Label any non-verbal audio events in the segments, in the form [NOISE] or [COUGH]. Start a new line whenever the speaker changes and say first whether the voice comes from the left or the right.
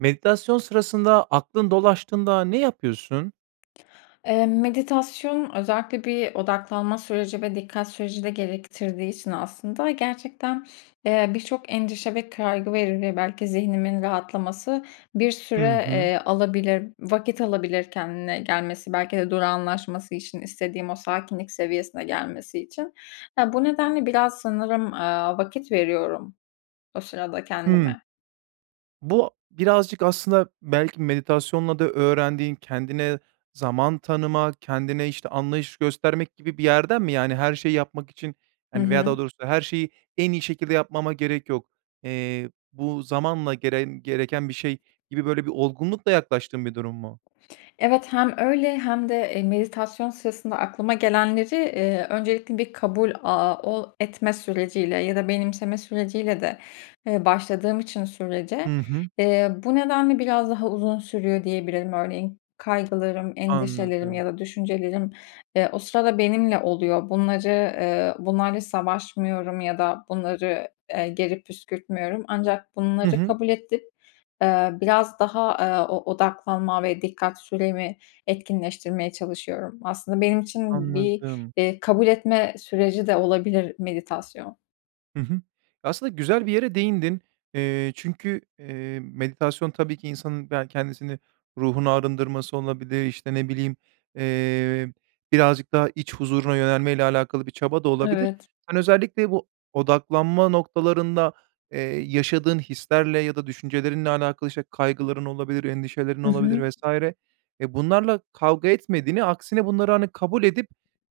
right: Meditasyon sırasında aklın dolaştığında ne yapıyorsun?
left: Eee, meditasyon özellikle bir odaklanma süreci ve dikkat süreci de gerektirdiği için aslında gerçekten, eee, birçok endişe ve kaygı veri belki zihnimin rahatlaması bir
right: Hı
left: süre,
right: hı.
left: eee, alabilir, vakit alabilir kendine gelmesi belki de durağanlaşması için istediğim o sakinlik seviyesine gelmesi için. Eee, bu nedenle biraz sanırım, eee, vakit veriyorum o sırada
right: Hıı.
left: kendime.
right: Bu birazcık aslında belki meditasyonla da öğrendiğin, kendine zaman tanıma, kendine işte anlayış göstermek gibi bir yerden mi? Yani, her şeyi yapmak için,
left: Hı
right: hani, veya daha
left: hı.
right: doğrusu her şeyi en iyi şekilde yapmama gerek yok, eee, bu zamanla geren gereken bir şey gibi böyle bir olgunlukla yaklaştığın bir durum mu?
left: Evet hem öyle hem de, eee, meditasyon sırasında aklıma gelenleri, eee, öncelikle bir kabul, aaa, ooo, etme süreci ile ya da benimseme süreci ile de, eee, başladığım için sürece,
right: Hı hı.
left: eee, bu nedenle biraz daha uzun sürüyor diyebilirim. Örneğin kaygılarım, endişelerim ya
right: Anladım.
left: da düşüncelerim, eee, o sırada benimle oluyor. Bunları, eee, bunlarla savaşmıyorum ya da bunları, eee, geri püskürtmüyorum. Ancak
right: Hı
left: bunları
right: hı.
left: kabul edip, eee, biraz daha, eee, o odaklanma ve dikkat süremi etkinleştirmeye çalışıyorum. Aslında benim için bir,
right: Anladım.
left: eee, kabul etme süreci de olabilir meditasyon.
right: Hı hı. Aslında güzel bir yere değindin. Eee, çünkü, eee, meditasyon tabii ki insanın ya kendisini ruhunu arındırması olabilir, işte ne bileyim, eee, birazcık daha iç huzuruna yönelme ile alakalı bir çaba da olabilir.
left: Evet.
right: Sen özellikle bu odaklanma noktalarında, eee, yaşadığın hislerle ya da düşüncelerinle alakalı, işte kaygıların olabilir, endişelerin
left: Hı
right: olabilir
left: hı.
right: vs. Eee, bunlarla kavga etmediğini aksine bunları hani kabul edip,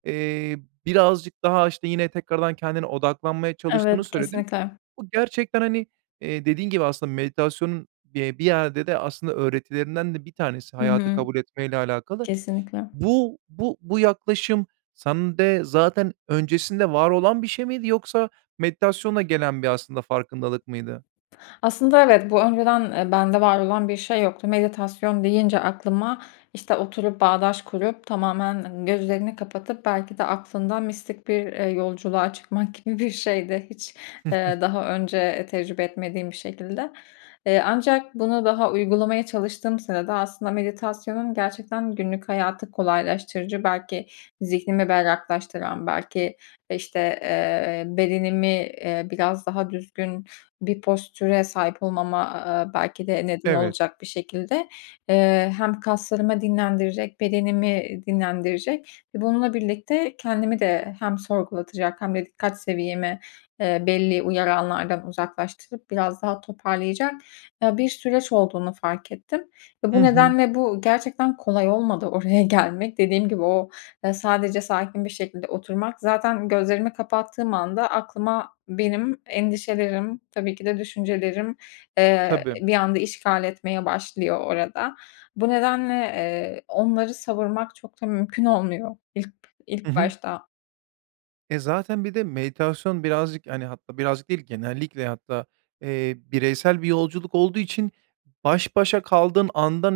right: eee, birazcık daha aşta yine tekrardan kendine odaklanmaya çalıştığını
left: Evet
right: söyledin.
left: kesinlikle.
right: Bu gerçekten hani, eee, dediğin gibi aslında meditasyonun, eee, bir yerde de aslında öğretilerinden de bir tanesi,
left: Hı
right: hayatı
left: hı.
right: kabul etmeyle alakalı.
left: Kesinlikle.
right: Bu, bu, bu yaklaşım sende zaten öncesinde var olan bir şey miydi yoksa meditasyonla gelen bir aslında farkındalık mıydı?
left: Aslında evet, bu öngören, eee, bende var olan bir şey yoktu. Meditasyon deyince aklıma işte oturup, bağdaş kurup, tamamen gözlerini kapatıp, belki de aklında mistik bir, eee, yolculuğa çıkmak gibi bir şeydi. Hiç,
right: [CHUCKLES]
left: eee, daha önce tecrübe etmediğim bir şekilde. Eee, ancak bunu daha uygulamaya çalıştığım sırada aslında meditasyonun gerçekten günlük hayatı kolaylaştırıcı, belki zihnimi berraklaştıran belki işte, eee, bedenimi, eee, biraz daha düzgün bir postüre sahip olmama, aaa, belki de neden
right: Evet.
left: olacak bir şekilde, eee, hem kaslarımı dinlendirecek, bedenimi dinlendirecek ve bununla birlikte kendimi de hem sorgulatacak hem de dikkat seviyemi, eee, belli uyaranlardan uzaklaştırıp biraz daha toparlayacak, eee, bir süreç olduğunu fark ettim. Eee,
right: Hı
left: bu
right: hı.
left: nedenle bu gerçekten kolay olmadı oraya gelmek. Dediğim gibi o, aaa, sadece sakin bir şekilde oturmak... Zaten gözlerimi kapattığım anda aklıma benim endişelerim, tabii ki de düşüncelerim, eee,
right: Tabii.
left: bir anda işgal etmeye başlıyor orada. Bu nedenle, eee, onları savurmak çok da mümkün olmuyor ilk b
right: Hı
left: ilk
right: hı.
left: başta.
right: E, zaten bir de meditasyon birazcık, hani, hatta birazcık değil genellikle hatta, eee, bireysel bir yolculuk olduğu için baş başa kaldığın andan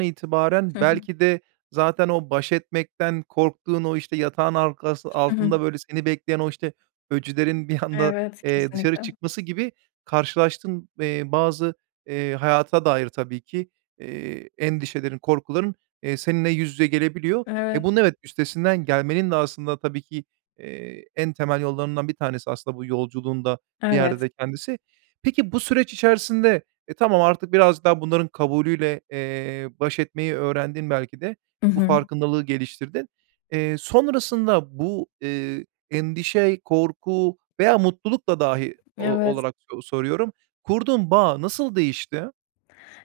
left: Hı
right: itibaren
left: hı.
right: belki de zaten o baş etmekten korktuğun o, işte, yatağın arkası
left: Hı hı.
right: altında, böyle, seni bekleyen o, işte, öcülerin bir anda,
left: Evet,
right: eee, dışarı
left: kesinlikle.
right: çıkması gibi karşılaştığın, eee, bazı, eee, hayata dair tabii ki, eee, endişelerin, korkuların, eee, seninle yüz yüze gelebiliyor. Eee,
left: Evet.
right: bunun evet, üstesinden gelmenin de aslında tabii ki, eee, en temel yollarından bir tanesi, aslında bu yolculuğun da bir yerde
left: Evet.
right: de kendisi. Peki, bu süreç içerisinde e, tamam artık biraz daha bunların kabulüyle, eee, baş etmeyi öğrendin belki de
left: I
right: bu
left: hı.
right: farkındalığı geliştirdin. Eee, sonrasında bu, eee, endişe, korku veya mutluluk da dahi o
left: Evet.
right: olarak soru soruyorum, kurduğun bağ nasıl değişti?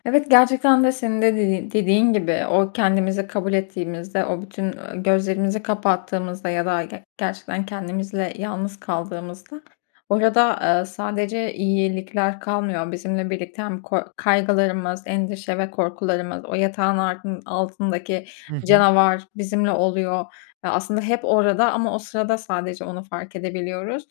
left: Evet, gerçekten de senin de dediğ dediğin gibi, o, kendimizi kabul ettiğimizde, o, bütün, ııı, gözlerimizi kapattığımızda ya da ge gerçekten kendimizle yalnız kaldığımızda orada, ııı, sadece iyelikler kalmıyor. Bizimle birlikte hem ko kaygılarımız, endişe ve korkularımız, o yatağın ardın altındaki
right: Hı hı.
left: canavar bizimle oluyor. Ya, aslında hep orada ama o sırada sadece onu fark edebiliyoruz.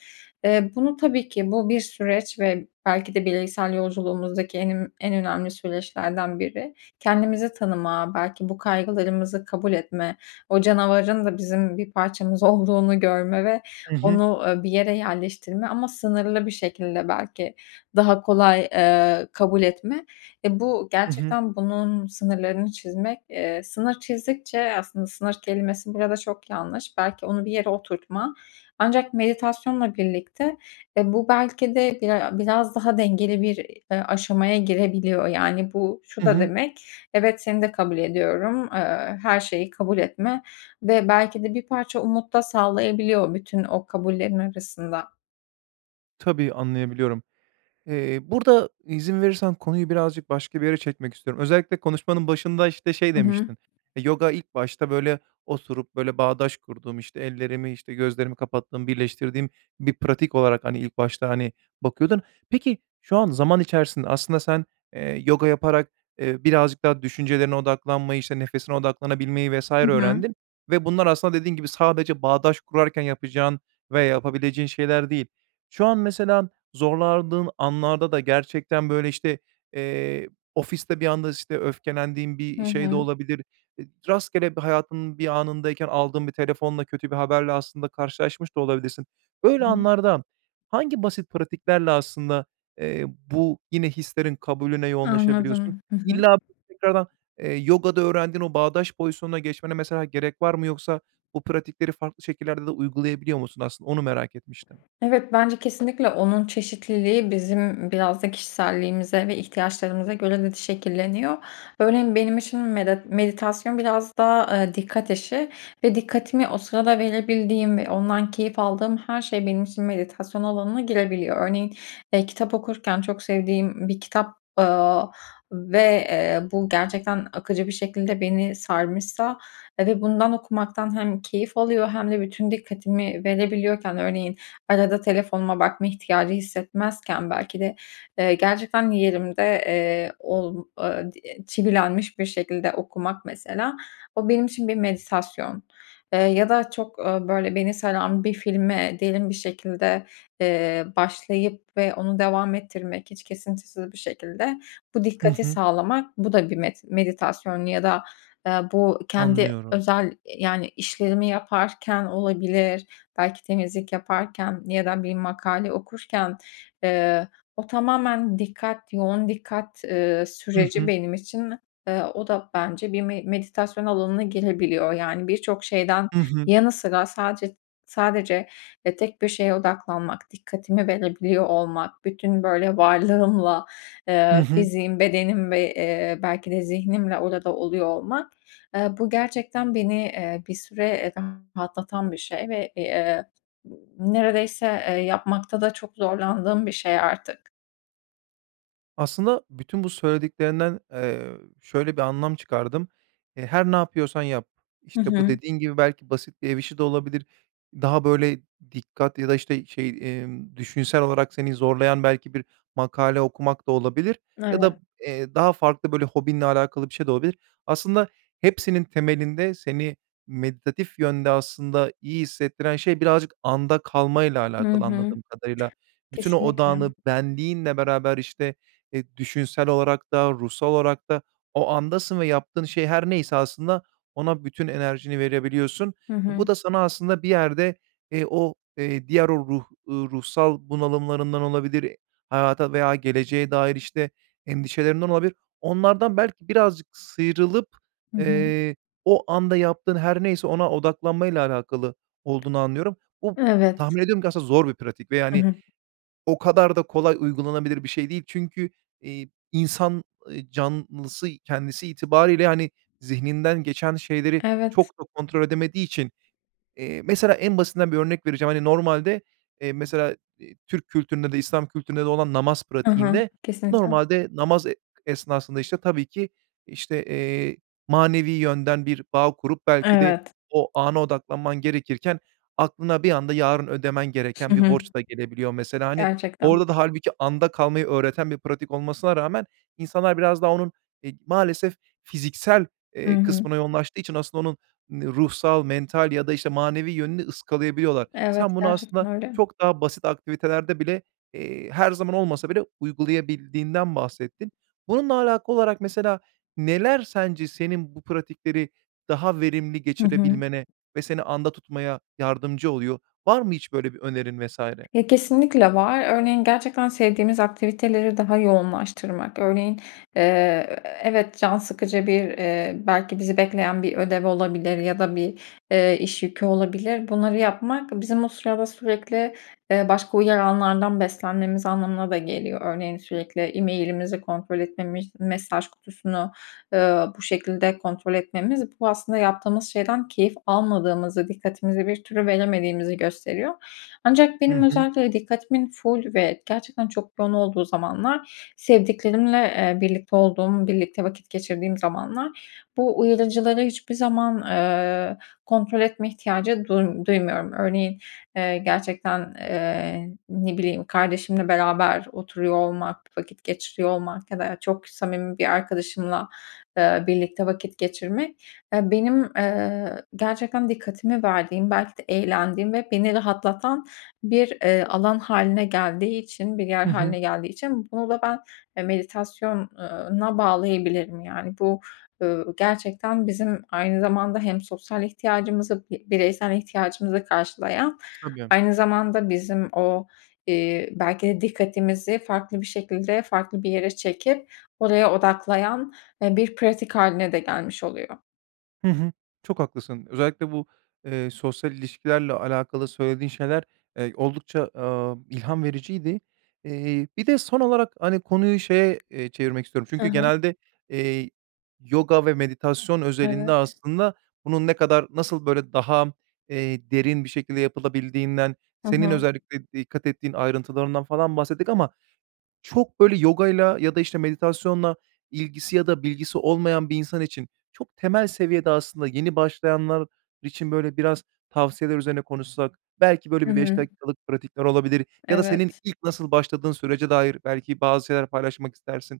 left: Eee, bunu tabii ki bu, bir süreç ve belki de bireysel yolculuğumuzdaki en im en önemli süreçlerden biri. Kendimizi tanıma, belki bu kaygılarımızı kabul etme, o canavarın da bizim bir parçamız olduğunu görme ve
right: I hı.
left: onu, ııı, bir yere yerleştirme ama sınırlı bir şekilde belki daha kolay, eee, kabul etme. Eee, bu,
right: I hı.
left: gerçekten bunun sınırlarını çizmek, eee, sınır çizdikçe, eee, aslında sınır kelimesi burada çok yanlış. Belki onu bir yere oturtma. Ancak meditasyonla birlikte, eee, bu belki de biray a biraz daha dengeli bir, eee, aşamaya girebiliyor. Yani, bu, şu
right: I
left: da
right: hı.
left: demek, evet seni de kabul ediyorum, eee, her şeyi kabul etme ve belki de bir parça umut da sağlayabiliyor o bütün o kabullerin arasında.
right: Tabii, anlayabiliyorum. Eee, burada izin verirsen konuyu birazcık başka bir yere çekmek istiyorum. Özellikle konuşmanın başında, işte, şey
left: I hı.
right: demiştin. Eee, yoga ilk başta böyle oturup, böyle, bağdaş kurduğum, işte, ellerimi, işte, gözlerimi kapattığım, birleştirdiğim bir pratik olarak, hani, ilk başta, hani, bakıyordun. Peki, şu an zaman içerisinde aslında sen, eee, yoga yaparak, eee, birazcık daha düşüncelerine odaklanmayı, işte, nefesine odaklanabilmeyi, vs.
left: Hı hı.
right: öğrendin ve bunlar aslında dediğin gibi sadece bağdaş kurarken yapacağın veya yapabileceğin şeyler değil. Şu an mesela zorlandığın anlarda da gerçekten, böyle, işte, eee, ofiste bir anda, işte, öfkelendiğin
left: Hı
right: bir şey de
left: hı.
right: olabilir, eee, rastgele hayatın bir anındayken aldığın bir telefonla kötü bir haberle aslında karşılaşmış da olabilirsin. Böyle
left: [UNINTELLIGIBLE]
right: anlarda hangi basit pratiklerle aslında, eee, bu yine hislerin kabulüne yoğunlaşabiliyorsun?
left: Anladım. Hı hı.
right: İlla [UNINTELLIGIBLE] eee, yogada öğrendiğin o bağdaş pozisyonuna geçmene, mesela, gerek var mı yoksa bu pratikleri farklı şekillerde de uygulayabiliyor musun aslında, onu merak etmiştim.
left: Evet, bence kesinlikle onun çeşitliliği bizim biraz da kişiselliğimize ve ihtiyaçlarımıza göre de şekilleniyor. Örneğin, benim için medet meditasyon biraz daha, eee, dikkat işi ve dikkatimi o sırada verebildiğim ve ondan keyif aldığım her şey benim için meditasyon alanına girebiliyor. Örneğin, eee, kitap okurken çok sevdiğim bir kitap, aaa, ve, eee, bu gerçekten akıcı bir şekilde beni sarmışsa ve bundan okumaktan hem keyif alıyor hem de bütün dikkatimi verebiliyorken, örneğin, arada telefonuma bakma ihtiyacı hissetmezken, belki de, eee, gerçekten yerimde, eee, ol eee, di çivilenmiş bir şekilde okumak, mesela. O, benim için bir meditasyon. Eee, ya da çok, ooo, böyle beni saran bir filme diyelim, bir şekilde, eee, başlayıp ve onu devam ettirmek, hiç kesintisiz bir şekilde bu
right: Hı
left: dikkati
right: hı.
left: sağlamak. Bu da bir met meditasyon ya da, eee, bu kendi
right: Anlıyorum.
left: özel, yani, işlerimi yaparken olabilir, belki temizlik yaparken ya da bir makale okurken, eee, o tamamen dikkat, yoğun dikkat, ııı,
right: Hı
left: süreci
right: hı.
left: benim için, eee, o da bence bir me meditasyon alanına girebiliyor. Yani, birçok şeyden
right: Hı hı.
left: yanı sıra sadece sadece, e, tek bir şeye odaklanmak, dikkatimi verebiliyor olmak, bütün, böyle, varlığımla,
right: Hı
left: eee,
right: hı.
left: fiziğim, bedenim ve, eee, belki de zihnimle orada da oluyor olmak, eee, bu gerçekten beni, eee, bir süre rahatlatan bir şey ve, iii, neredeyse, eee, yapmakta da çok zorlandığım bir şey artık.
right: Aslında bütün bu söylediklerinden, ııı, şöyle bir anlam çıkardım. Eee, her ne yapıyorsan yap,
left: Hı
right: işte, bu
left: hı.
right: dediğin gibi, belki basit bir ev işi de olabilir, daha böyle, dikkat ya da işte şey, emm, düşünsel olarak seni zorlayan belki bir makale okumak da olabilir ya da,
left: Evet.
right: eee, daha farklı böyle hobinle alakalı bir şey de olabilir. Aslında hepsinin temelinde seni méditatif yönde aslında iyi hissettiren şey birazcık anda kalmayla
left: Hı
right: alakalı
left: hı.
right: anladığım kadarıyla. Bütün o
left: Kesinlikle.
right: odağını benliğinle beraber işte, eee, düşünsel olarak da ruhsal olarak da, o andasın ve yaptığın şey her neyse aslında ona bütün enerjini verebiliyorsun.
left: Hı hı.
right: Bu da sana aslında bir yerde, eee, o, eee, diğer o ruh, eee, ruhsal bunalımlarından olabilir, hayata veya geleceğe dair işte endişelerinden olabilir. Onlardan belki birazcık sıyrılıp,
left: Hı hı.
right: eee, o anda yaptığın her neyse ona odaklanmayla alakalı olduğunu anlıyorum. Bu
left: Evet.
right: tahmin ediyorum ki aslında zor bir pratik ve
left: Hı
right: yani
left: hı.
right: o kadar da kolay uygulanabilir bir şey değil. Çünkü, iii, insan, ııı, canlısı kendisi itibariyle hani zihninden geçen şeyleri
left: Evet.
right: çok da kontrol edemediği için, eee, mesela en basitinden bir örnek vereceğim, hani normalde, eee, mesela, ııı, Türk kültüründe de,e İslam kültüründe de olan namaz
left: Hı hı,
right: pratiğinde
left: kesinlikle.
right: normalde namaz, e esnasında işte tabii ki işte, eee, manevi yönden bir bağ kurup belki de
left: Evet.
right: o ana odaklanman gerekirken, aklına bir anda yarın ödemen
left: Hı
right: gereken bir
left: hı.
right: borç da gelebiliyor mesela. Hani
left: Gerçekten.
right: orda da hâlbuki anda kalmayı öğreten bir pratik olmasına rağmen insanlar biraz daha onun, eee, maalesef fiziksel,
left: Hı
right: ııı,
left: hı.
right: kısmına yoğunlaştığı için aslında onun ruhsal, mental ya da, işte, manevi yönünü ıskalayabiliyorlar.
left: Evet,
right: Sen bunu
left: gerçekten
right: aslında
left: öyle.
right: çok daha basit aktivitelerde bile, eee, her zaman olmasa bile uygulayabildiğinden bahsettin. Bununla alakalı olarak mesela neler sence senin bu pratikleri daha verimli
left: Hı hı.
right: geçirebilmene ve seni anda tutmaya yardımcı oluyor? Var mı hiç böyle bir önerin vs.
left: Ya, kesinlikle var. Örneğin gerçekten sevdiğimiz aktiviteleri daha yoğunlaştırmak. Örneğin, eee, e evet can sıkıcı bir, ııı, belki bizi bekleyen bir ödev olabilir ya da bir, eee, iş yükü olabilir. Bunları yapmak bizim o sırada sürekli, eee, başka uyaranlardan beslenmemiz anlamına da geliyor. Örneğin sürekli e-mail'imizi kontrol etmemiz, mesaj kutusunu, ııı, bu şekilde kontrol etmemiz bu aslında yaptığımız şeyden keyif almadığımızı, dikkatimizi bir türlü veremediğimizi gösteriyor. Ancak
right: Hı
left: benim
right: hı.
left: özellikle dikkatimin ful ve gerçekten çok yoğun olduğu zamanlar sevdiklerimle, eee, birlikte olduğum, birlikte vakit geçirdiğim zamanlar bu uyarıcıları hiçbir zaman, ııı, kontrol etme ihtiyacı duym duymuyorum. Örneğin, eee, gerçekten, eee, ne bileyim kardeşimle beraber oturuyor olmak, vakit geçiriyor olmak ya da, eee, çok samimi bir arkadaşımla, ııı, birlikte vakit geçirmek, aaa, benim, ııı, gerçekten dikkatimi verdiğim, belki de eğlendiğim ve beni rahatlatan bir, eee, alan hâline geldiği için, bir yer
right: Hı hı.
left: hâline geldiği için bunu da ben, eee, meditasyon, ııı, na bağlayabilirim. Yani bu, ııı, gerçekten bizim aynı zamanda hem sosyal ihtiyacımızı, bi bireysel ihtiyacımızı karşılayan
right: Tabii.
left: aynı zamanda bizim o, iii, belki de dikkatimizi farklı bir şekilde farklı bir yere çekip oraya odaklayan, eee, bir pratik hâline de gelmiş oluyor.
right: Hı hı. Çok haklısın. Özellikle bu, eee, sosyal ilişkilerle alakalı söylediğin şeyler, eee, oldukça, aaa, ilham vericiydi. Eee, bir de son olarak, hani, konuyu şeye, eee, çevirmek istiyorum.
left: Hı
right: Çünkü
left: hı.
right: genelde, eee, yoga ve meditasyon özelinde
left: Evet.
right: aslında bunun ne kadar, nasıl böyle daha, eee, derin bir şekilde yapılabildiğinden,
left: Hı
right: senin
left: hı.
right: özellikle dikkat ettiğin ayrıntılarından falan bahsettik ama çok, böyle, yogayla ya da, işte, meditasyonla ilgisi ya da bilgisi olmayan bir insan için çok temel seviyede aslında, yeni, başlayanlar için, böyle, biraz tavsiyeler üzerine konuşsak belki, böyle,
left: Hı
right: bir 5
left: hı.
right: dakikalık pratikler olabilir ya da senin
left: Evet.
right: ilk nasıl başladığın sürece dair belki bazı şeyler paylaşmak istersin.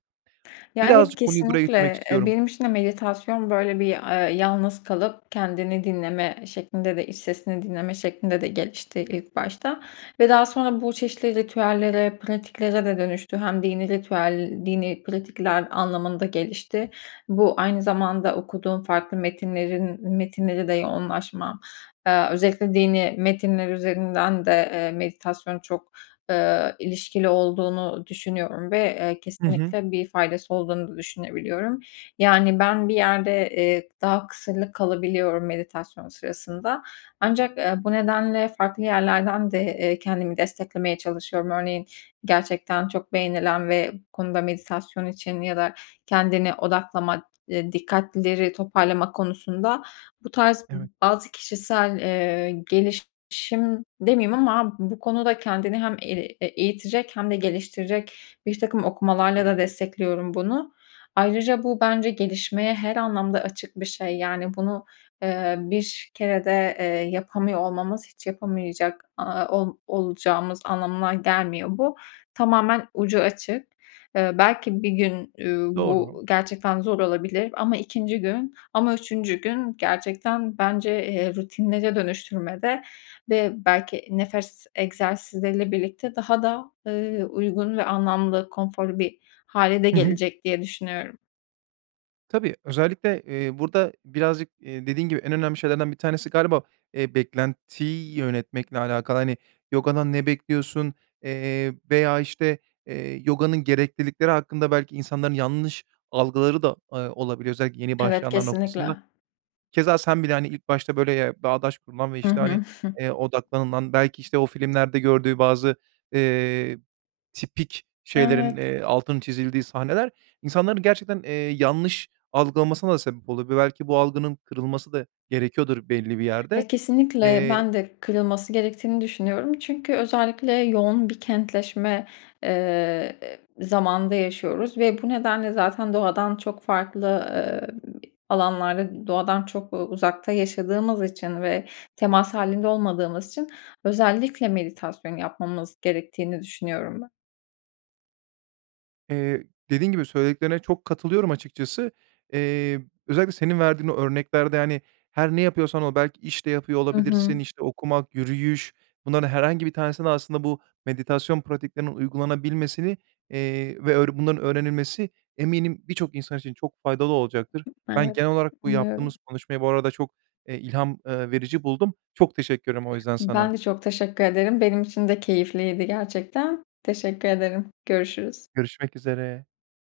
left: Ya, evet
right: Birazcık konuyu buraya getirmek
left: kesinlikle. Eee,
right: istiyorum.
left: benim için de meditasyon, böyle, bir, eee, yalnız kalıp kendini dinleme şeklinde de iç sesini dinleme şeklinde de gelişti ilk başta ve daha sonra bu çeşitli ritüellere, pratiklere de dönüştü. Hem dinî ritüel, dinî pratikler anlamında gelişti. Bu, aynı zamanda okuduğum farklı metinlerin metinlere de yoğunlaşma, eee, özellikle dinî metinler üzerinden de, eee, meditasyon çok, ııı, ilişkili olduğunu düşünüyorum ve, eee,
right: Hı hı.
left: kesinlikle bir faydası olduğunu da düşünebiliyorum. Yani ben, bir yerde, eee, daha kısırlık kalabiliyorum meditasyon sırasında. Ancak, eee, bu nedenle farklı yerlerden de, eee, kendimi desteklemeye çalışıyorum. Örneğin, gerçekten çok beğenilen ve bu konuda meditasyon için ya da kendini odaklama, eee, dikkatleri toparlama konusunda bu tarz
right: Evet.
left: bazı kişisel, eee, gelişim demeyeyim ama bu konuda kendini hem el eee, eğitecek hem de geliştirecek birtakım okumalarla da destekliyorum bunu. Ayrıca, bu bence gelişmeye her anlamda açık bir şey. Yani, bunu, eee, bir kerede, eee, yapamıyor olmamız hiç yapamayacak, aaa, ol olacağımız anlamına gelmiyor bu. Tamamen ucu açık. Eee, belki bir gün, üüü,
right: Doğru.
left: bu gerçekten zor olabilir ama 2'nci gün ama 3'üncü gün gerçekten bence, eee, rutinlere dönüştürmede ve belki nefes egzersizleriyle birlikte daha da, ııı, uygun ve anlamlı, konforlu bir hâle de
right: Hı hı.
left: gelecek diye düşünüyorum.
right: Tabii özellikle, eee, burda birazcık, eee, dediğin gibi en önemli şeylerden bir tanesi galiba, eee, beklentiyi yönetmekle alakalı. Hani yogadan ne bekliyorsun, eee, veya işte, eee, yoganın gereklilikleri hakkında belki insanların yanlış algıları da, eee, olabiliyor, özellikle yeni
left: Evet
right: başlayanlar
left: kesinlikle.
right: noktasında. Keza sen bile hani ilk başta böyle, eee, bağdaş kurulan ve
left: Hı
right: işte hani,
left: hı. [SCOFFS]
right: eee, odaklanılan, belki işte o filmlerde gördüğü bazı, eee, tipik
left: Evet.
right: şeylerin, eee, altının çizildiği sahneler insanların gerçekten, eee, yanlış algılamasına da sebep olabiliyor ve belki bu algının kırılması da gerekiyordur belli bir yerde.
left: Ya kesinlikle
right: Eee
left: ben de kırılması gerektiğini düşünüyorum. Çünkü özellikle yoğun bir kentleşme, eee, ı zamanında yaşıyoruz ve bu nedenle zaten doğadan çok farklı, eee, alanlarda doğadan çok, eee, uzakta yaşadığımız için ve temas hâlinde olmadığımız için özellikle meditasyon yapmamız gerektiğini düşünüyorum be
right: Eee, dediğim gibi söylediklerine çok katılıyorum açıkçası. Eee, özellikle senin verdiğin o örneklerde yani her ne yapıyorsan ol belki iş de yapıyor
left: Hı hı.
right: olabilirsin, işte okumak, yürüyüş, bunların herhangi bir tanesine de aslında bu meditasyon pratiklerinin uygulanabilmesini, eee, ve ör bunların öğrenilmesi eminim birçok insan için çok faydalı olacaktır.
left: Hıh
right: Ben
left: evet
right: genel olarak bu
left: umuyorum.
right: yaptığımız konuşmayı bu arada çok, eee, ilham, eee, verici buldum. Çok teşekkür ederim o yüzden
left: Ben
right: sana.
left: de çok teşekkür ederim benim için de keyifliydi gerçekten. Teşekkür ederim görüşürüz.
right: Görüşmek üzere.